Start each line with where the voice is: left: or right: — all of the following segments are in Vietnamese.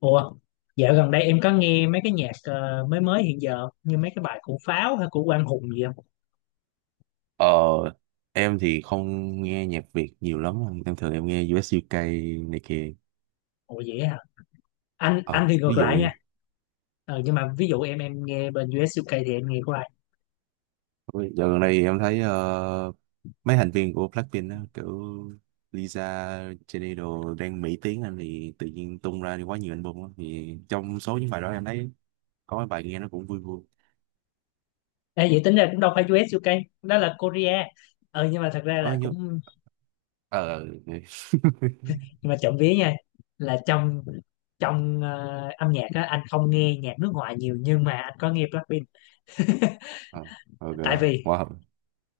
left: Ủa, dạo gần đây em có nghe mấy cái nhạc mới mới hiện giờ không? Như mấy cái bài của Pháo hay của Quang Hùng gì không?
right: Ờ, em thì không nghe nhạc Việt nhiều lắm, em thường nghe US UK này kia.
left: Ủa vậy hả? Anh
right: Ờ,
left: thì
right: Ví
left: ngược
right: dụ
left: lại nha.
right: như-
left: Ờ, nhưng mà ví dụ em nghe bên US UK thì em nghe của ai?
right: dạo gần đây em thấy mấy thành viên của Blackpink á, kiểu Lisa, Jennie đồ đang Mỹ tiếng anh thì tự nhiên tung ra quá nhiều album á. Thì trong số những bài đó em thấy có mấy bài nghe nó cũng vui vui.
left: Ê, vậy tính ra cũng đâu phải US UK, đó là Korea. Ờ nhưng mà thật ra
right: Ờ,
left: là
right: như...
left: cũng
right: Ờ,
left: nhưng mà trộm vía nha, là trong trong ờ, âm nhạc á, anh không nghe nhạc nước ngoài nhiều nhưng mà anh có nghe Blackpink,
right: Ờ, ok.
left: tại vì
right: Wow.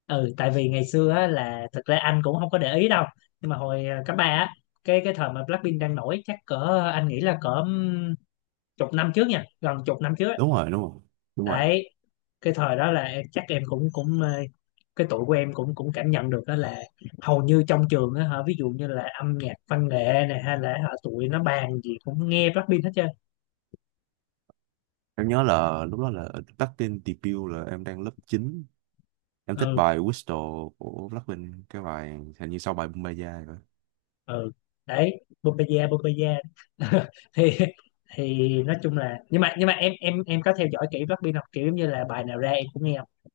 left: ừ tại vì ngày xưa á, là thực ra anh cũng không có để ý đâu. Nhưng mà hồi cấp ba á, cái thời mà Blackpink đang nổi, chắc cỡ anh nghĩ là cỡ chục năm trước nha, gần chục năm trước á.
right: Đúng rồi, đúng rồi, đúng rồi.
left: Đấy, cái thời đó là chắc em cũng cũng ờ, cái tuổi của em cũng cũng cảm nhận được đó là hầu như trong trường á hả, ví dụ như là âm nhạc văn nghệ này hay là hả, tụi nó bàn gì cũng nghe Blackpink hết trơn.
right: Em nhớ là lúc đó là Blackpink debut là em đang lớp 9. Em thích
left: Ừ,
right: bài Whistle của Blackpink, cái bài hình như sau bài Bumbaya rồi.
left: ừ, đấy, Bupeya Bupeya. thì thì nói chung là nhưng mà em có theo dõi kỹ rugby không, kiểu giống như là bài nào ra em cũng nghe không?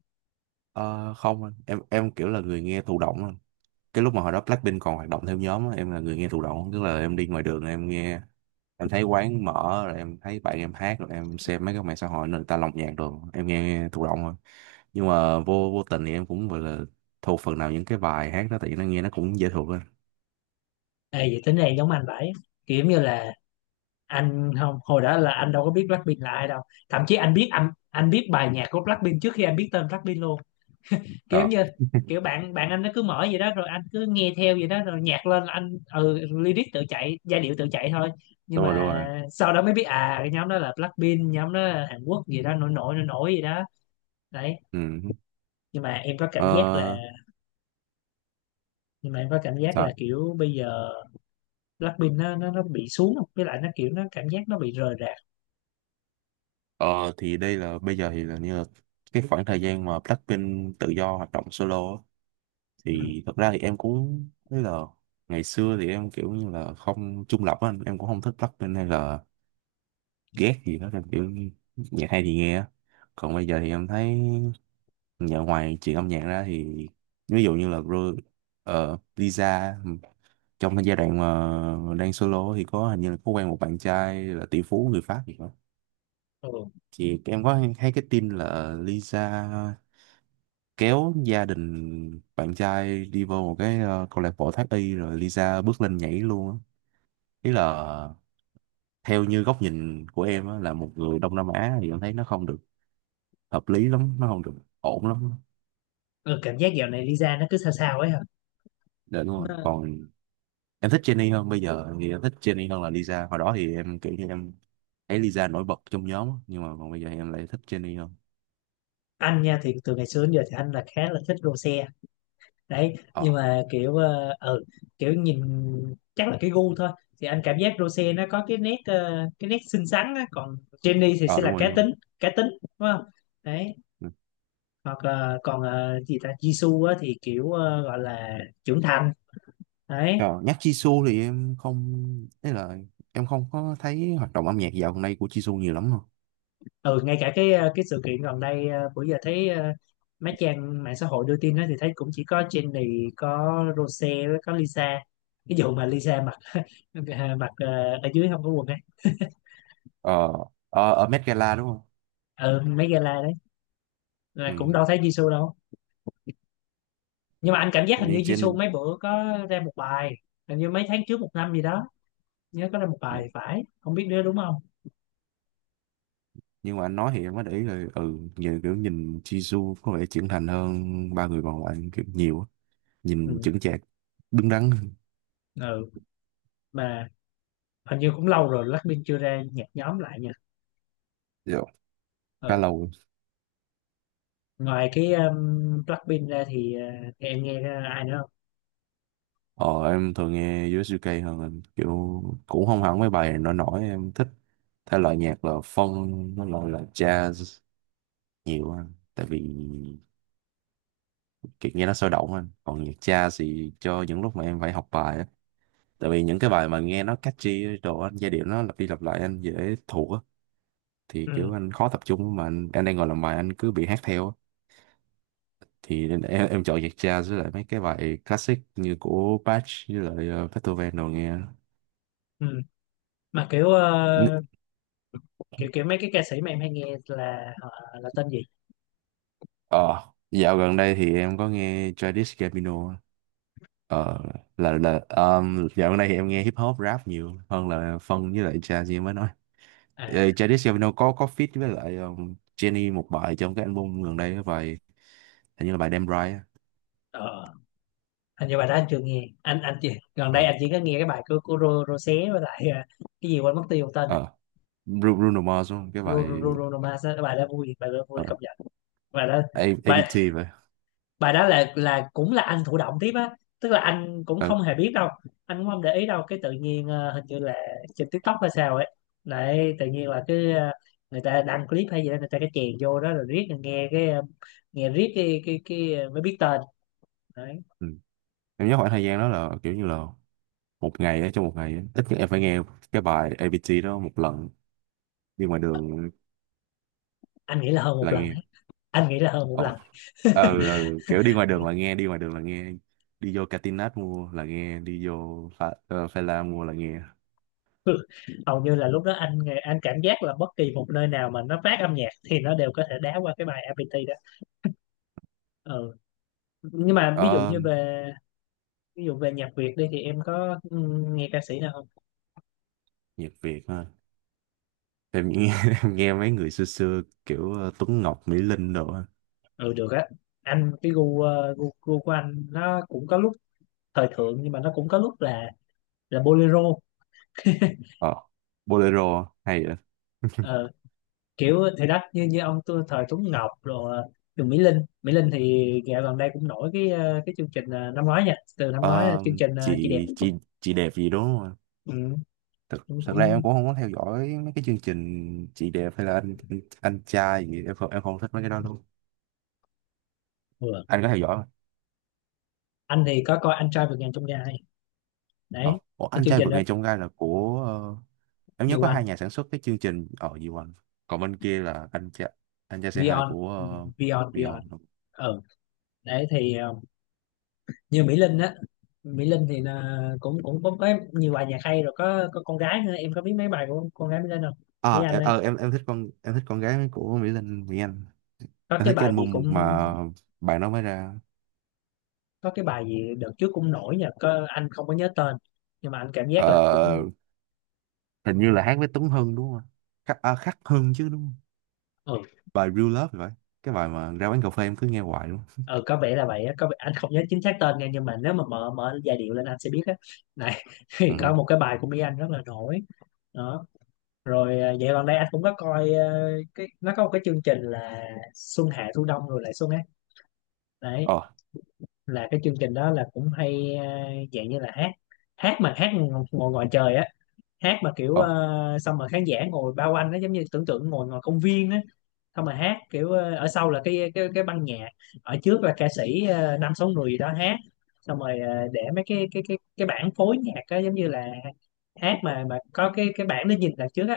right: Ờ, Không anh, em kiểu là người nghe thụ động anh. Cái lúc mà hồi đó Blackpink còn hoạt động theo nhóm á, em là người nghe thụ động, tức là em đi ngoài đường em nghe, em thấy quán mở rồi em thấy bạn em hát rồi em xem mấy cái mạng xã hội người ta lồng nhạc rồi em nghe thụ động thôi. Nhưng mà vô vô tình thì em cũng gọi là thuộc phần nào những cái bài hát đó tại vì nó nghe nó cũng dễ thuộc á.
left: Ê, vậy tính này giống anh vậy, kiểu giống như là anh không hồi đó là anh đâu có biết Blackpink là ai đâu, thậm chí anh biết bài nhạc của Blackpink trước khi anh biết tên Blackpink luôn. kiểu
right: Ờ,
left: như kiểu bạn bạn anh nó cứ mở vậy đó rồi anh cứ nghe theo vậy đó, rồi nhạc lên là anh lyric tự chạy, giai điệu tự chạy thôi. Nhưng
right: đúng rồi đúng
left: mà
right: rồi.
left: sau đó mới biết, à, cái nhóm đó là Blackpink, nhóm đó là Hàn Quốc gì đó, nổi nổi nổi nổi gì đó. Đấy.
right: Ừ.
left: Nhưng mà em có cảm giác là
right: Ờ,
left: nhưng mà em có cảm giác là
right: sao?
left: kiểu bây giờ Blackpink nó bị xuống, với lại nó kiểu nó cảm giác nó bị rời rạc.
right: Ờ thì đây là bây giờ thì là như là cái khoảng thời gian mà Blackpink tự do hoạt động solo á,
left: Ừ.
right: thì thật ra thì em cũng thấy là ngày xưa thì em kiểu như là không trung lập á anh. Em cũng không thích Blackpink hay là ghét gì đó, em kiểu như nhạc hay thì nghe á. Còn bây giờ thì em thấy nhờ ngoài chuyện âm nhạc ra thì ví dụ như là Lisa trong cái giai đoạn mà đang solo thì có hình như là có quen một bạn trai là tỷ phú người Pháp gì đó.
left: Ừ.
right: Thì em thấy cái tin là Lisa kéo gia đình bạn trai đi vô một cái câu lạc bộ thoát y rồi Lisa bước lên nhảy luôn á. Ý là theo như góc nhìn của em á, là một người Đông Nam Á thì em thấy nó không được hợp lý lắm, nó không được ổn lắm.
left: Ừ, cảm giác dạo này Lisa nó cứ sao sao ấy hả?
right: Để đúng rồi,
left: nó,
right: còn em thích Jennie hơn. Bây giờ thì em thích Jennie hơn là Lisa. Hồi đó thì em kiểu như em thấy Lisa nổi bật trong nhóm á, nhưng mà còn bây giờ em lại thích Jennie hơn.
left: anh nha, thì từ ngày xưa đến giờ thì anh là khá là thích Rosé. Đấy,
right: ờ
left: nhưng mà kiểu kiểu nhìn, chắc là cái gu thôi. Thì anh cảm giác Rose nó có cái nét cái nét xinh xắn á, còn Jennie thì
right: ờ
left: sẽ là
right: đúng
left: cá
right: rồi đúng rồi.
left: tính, cá tính đúng không. Đấy.
right: Ừ.
left: Hoặc là còn gì ta, Jisoo á thì kiểu gọi là trưởng thành. Đấy.
right: Ờ, nhắc Jisoo thì em không, ý là em không có thấy hoạt động âm nhạc dạo gần đây của Jisoo nhiều lắm.
left: Ừ, ngay cả cái cái sự kiện gần đây bữa giờ thấy mấy trang mạng xã hội đưa tin đó, thì thấy cũng chỉ có Jennie, có Rose với có Lisa, cái vụ mà Lisa mặc mặc ở dưới không có quần ấy.
right: ờ Ở, ở Met Gala đúng không.
left: Ừ, mấy gala đó, là cũng
right: Ừ.
left: đâu thấy Jisoo đâu. Nhưng mà anh cảm giác hình như
right: Như
left: Jisoo
right: trên.
left: mấy bữa có ra một bài, hình như mấy tháng trước, một năm gì đó, nhớ có ra một
right: Ừ.
left: bài thì phải, không biết nữa, đúng không.
right: Nhưng mà anh nói thì em mới để ý rồi, ừ nhiều, kiểu nhìn Jisoo có vẻ trưởng thành hơn ba người còn lại kiểu nhiều á. Nhìn
left: Ừ.
right: chững chạc, đứng đắn hơn.
left: Ừ, mà hình như cũng lâu rồi Blackpink chưa ra nhạc nhóm lại nha.
right: Dạ, khá
left: Ừ.
right: lâu rồi.
left: Ngoài cái Blackpink ra thì em nghe ai nữa không?
right: Ờ em thường nghe USUK hơn anh. Kiểu cũng không hẳn mấy bài nổi nổi em thích, thể loại nhạc là funk, nó loại là jazz nhiều anh. Tại vì kiểu nghe nó sôi động anh, còn nhạc jazz thì cho những lúc mà em phải học bài á. Tại vì những cái bài mà nghe nó catchy đồ anh, giai điệu nó lặp đi lặp lại anh dễ thuộc á, thì
left: Ừ.
right: kiểu anh khó tập trung mà anh đang ngồi làm bài anh cứ bị hát theo á. Thì em chọn nhạc jazz với lại mấy cái bài classic như của Bach với lại Beethoven đồ nghe.
left: Ừ. Mà kiểu
right: N-
left: kiểu kiểu mấy cái ca sĩ mà em hay nghe là họ là tên gì?
right: ờ Dạo gần đây thì em có nghe Childish Gambino á. Ờ là Dạo gần đây thì em nghe hip hop rap nhiều hơn là phân với lại jazz như em mới nói.
left: À,
right: Ờ, Childish Gambino có feat với lại Jenny một bài trong cái album gần đây, cái bài hình như là bài Damn Right á.
left: ờ, hình như bài đó anh chưa nghe. Anh chỉ gần đây,
right: Ờ,
left: anh chỉ có nghe cái bài của Rosé với lại cái gì quên mất tiêu tên.
right: ờ Bruno Mars đúng không? Cái bài
left: Bruno Mars á, bài đó vui, bài đó vui
right: ờ
left: công nhận. bài đó bài
right: ABT vậy.
left: bài đó là, cũng là anh thụ động tiếp á, tức là anh cũng
right: ờ
left: không hề biết đâu, anh cũng không để ý đâu, cái tự nhiên hình như là trên TikTok hay sao ấy. Đấy, tự nhiên là cái người ta đăng clip hay gì đó, người ta cái chèn vô đó rồi riết rồi nghe cái nghe riết mới biết tên. Đấy.
right: ừ. Em nhớ khoảng thời gian đó là kiểu như là một ngày á trong một ngày á, ít nhất em phải nghe cái bài A ABT đó một lần đi ngoài đường
left: Anh nghĩ là hơn một
right: là
left: lần,
right: nghe.
left: đấy, anh nghĩ là hơn một
right: ồ
left: lần.
right: ờ ờ, Kiểu đi ngoài đường là nghe, đi vô Catinat mua là nghe, đi vô Pha La mua là nghe.
left: Hầu như là lúc đó anh cảm giác là bất kỳ một nơi nào mà nó phát âm nhạc thì nó đều có thể đá qua cái bài APT đó. Ừ, nhưng mà
right: ờ
left: ví dụ về nhạc Việt đi, thì em có nghe ca sĩ nào không?
right: Nhạc Việt ha. Em nghe em nghe mấy người xưa xưa kiểu Tuấn Ngọc, Mỹ Linh đồ á.
left: Ừ được á. Anh cái gu, gu của anh nó cũng có lúc thời thượng, nhưng mà nó cũng có lúc là bolero.
right: ờ Bolero hay vậy.
left: Ờ, kiểu thì đó, như như ông thời Tuấn Ngọc rồi, Trường Mỹ Linh. Mỹ Linh thì dạo gần đây cũng nổi cái cái chương trình năm ngoái nha, từ năm ngoái là
right: Ờ,
left: chương trình Chị Đẹp.
right: chị chị đẹp gì đúng không ạ?
left: Ừ,
right: Thực
left: cũng
right: thật ra em
left: cũng
right: cũng không có theo dõi mấy cái chương trình chị đẹp hay là anh trai gì, em không thích mấy cái đó luôn.
left: vừa.
right: Anh có theo dõi không?
left: Anh thì có coi Anh Trai Vượt Ngàn Chông Gai.
right: Ờ,
left: Đấy,
right: ủa,
left: cái
right: anh
left: chương
right: trai
left: trình
right: vượt
left: đó
right: ngàn chông gai là của em nhớ
left: nhiều
right: có
left: anh.
right: hai nhà sản xuất cái chương trình ở gì quanh. Còn bên kia là anh trai c hai là
left: Vion
right: của
left: Vion Vion.
right: Beyond.
left: Ừ. Đấy, thì như Mỹ Linh á, Mỹ Linh thì là cũng cũng cũng có nhiều bài nhạc hay rồi, có con gái nữa, em có biết mấy bài của con gái Mỹ Linh không? Mỹ
right: À
left: Anh ấy,
right: em thích em thích con gái của Mỹ Linh, Mỹ Anh.
left: có
right: Em
left: cái
right: thích cái
left: bài gì
right: album
left: cũng
right: mà bạn đó mới ra.
left: có cái bài gì đợt trước cũng nổi nhờ, có anh không có nhớ tên nhưng mà anh cảm giác là
right: Ờ,
left: cũng.
right: hình như là hát với Tuấn Hưng đúng không ạ? Khắc, à, Khắc Hưng chứ đúng không?
left: Ừ,
right: Bài Real Love thì phải, cái bài mà ra quán cà phê em cứ nghe hoài luôn.
left: ừ có vẻ là vậy á, có vẻ, anh không nhớ chính xác tên nha, nhưng mà nếu mà mở mở giai điệu lên anh sẽ biết á. Này. Thì
right: Ừ.
left: có một cái bài của Mỹ Anh rất là nổi đó rồi. À, dạo gần đây anh cũng có coi cái, nó có một cái chương trình là Xuân Hạ Thu Đông Rồi Lại Xuân. Đấy,
right: ờ
left: là cái chương trình đó là cũng hay, dạng như là hát hát mà hát ngồi ngoài trời á, hát mà kiểu
right: ờ
left: xong mà khán giả ngồi bao quanh, nó giống như tưởng tượng ngồi ngoài công viên á. Xong mà hát kiểu ở sau là cái ban nhạc, ở trước là ca sĩ năm sáu người gì đó hát, xong rồi để mấy cái bảng phối nhạc á, giống như là hát mà có cái bảng để nhìn đằng trước á.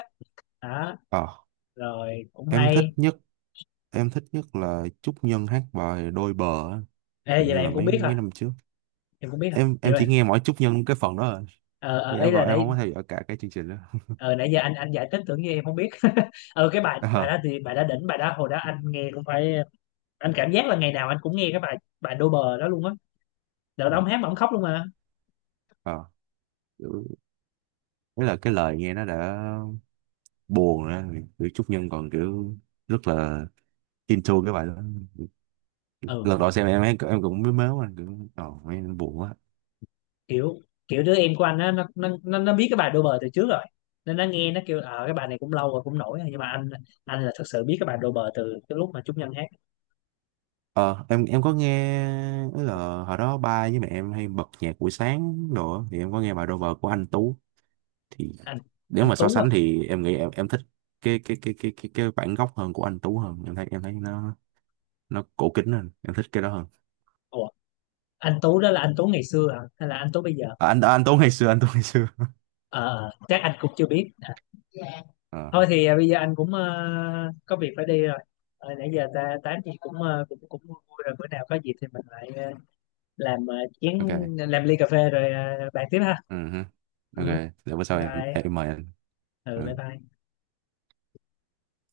left: Đó.
right: ờ
left: Rồi cũng
right: em thích
left: hay.
right: nhất, em thích nhất là Trúc Nhân hát bài Đôi Bờ á.
left: Ê,
right: Hình
left: vậy
right: như
left: là
right: là
left: em cũng
right: mấy
left: biết hả?
right: mấy năm trước
left: Vậy
right: em
left: mà.
right: chỉ nghe mỗi Trúc Nhân cái phần đó rồi.
left: Ờ
right: Thì
left: ờ, ý
right: em
left: là
right: gọi em
left: nãy
right: không có theo dõi cả cái chương trình đó.
left: ờ nãy giờ anh giải thích, tưởng như em không biết. Cái bài bài đó
right: ờ
left: thì bài đó đỉnh, bài đó hồi đó anh nghe cũng phải. Anh cảm giác là ngày nào anh cũng nghe cái bài bài đô bờ đó luôn á. Đợt đó
right: ờ
left: ông hát mà ông khóc luôn mà.
right: ờ. Kiểu- đấy là cái lời nghe nó đã buồn rồi á. Kiểu Trúc Nhân còn kiểu rất là into cái bài đó.
left: Ừ,
right: Lần đầu xem em cũng mới mếu anh, kiểu ờ nghe buồn quá.
left: kiểu kiểu đứa em của anh á, nó biết cái bài đô bờ từ trước rồi, nên nó nghe nó kêu cái bài này cũng lâu rồi cũng nổi rồi. Nhưng mà anh là thật sự biết cái bài đô bờ từ cái lúc mà Trúc Nhân hát.
right: Ờ, em có nghe, tức là hồi đó ba với mẹ em hay bật nhạc buổi sáng đồ á, thì em có nghe bài Rover của anh Tú. Thì
left: anh
right: nếu
left: anh
right: mà so
left: Tú à?
right: sánh thì em nghĩ em thích cái bản gốc hơn của anh Tú hơn, em thấy nó cổ kính hơn, em thích cái đó hơn.
left: Ủa, anh Tú đó là anh Tú ngày xưa à hay là anh Tú bây giờ?
right: Anh Tú ngày xưa, anh Tú ngày xưa.
left: Ờ, chắc anh cũng chưa biết.
right: Ờ,
left: Thôi thì, à, bây giờ anh cũng có việc phải đi rồi. Ờ, nãy giờ ta tám gì cũng cũng cũng vui vui rồi, bữa nào có dịp thì mình lại làm chén,
right: ok.
left: làm ly cà phê rồi bàn tiếp ha.
right: Ừ hứ. Ok,
left: Ừ,
right: để bữa
left: bye
right: sau
left: bye.
right: em mời anh.
left: Ừ, bye
right: Ừ.
left: bye.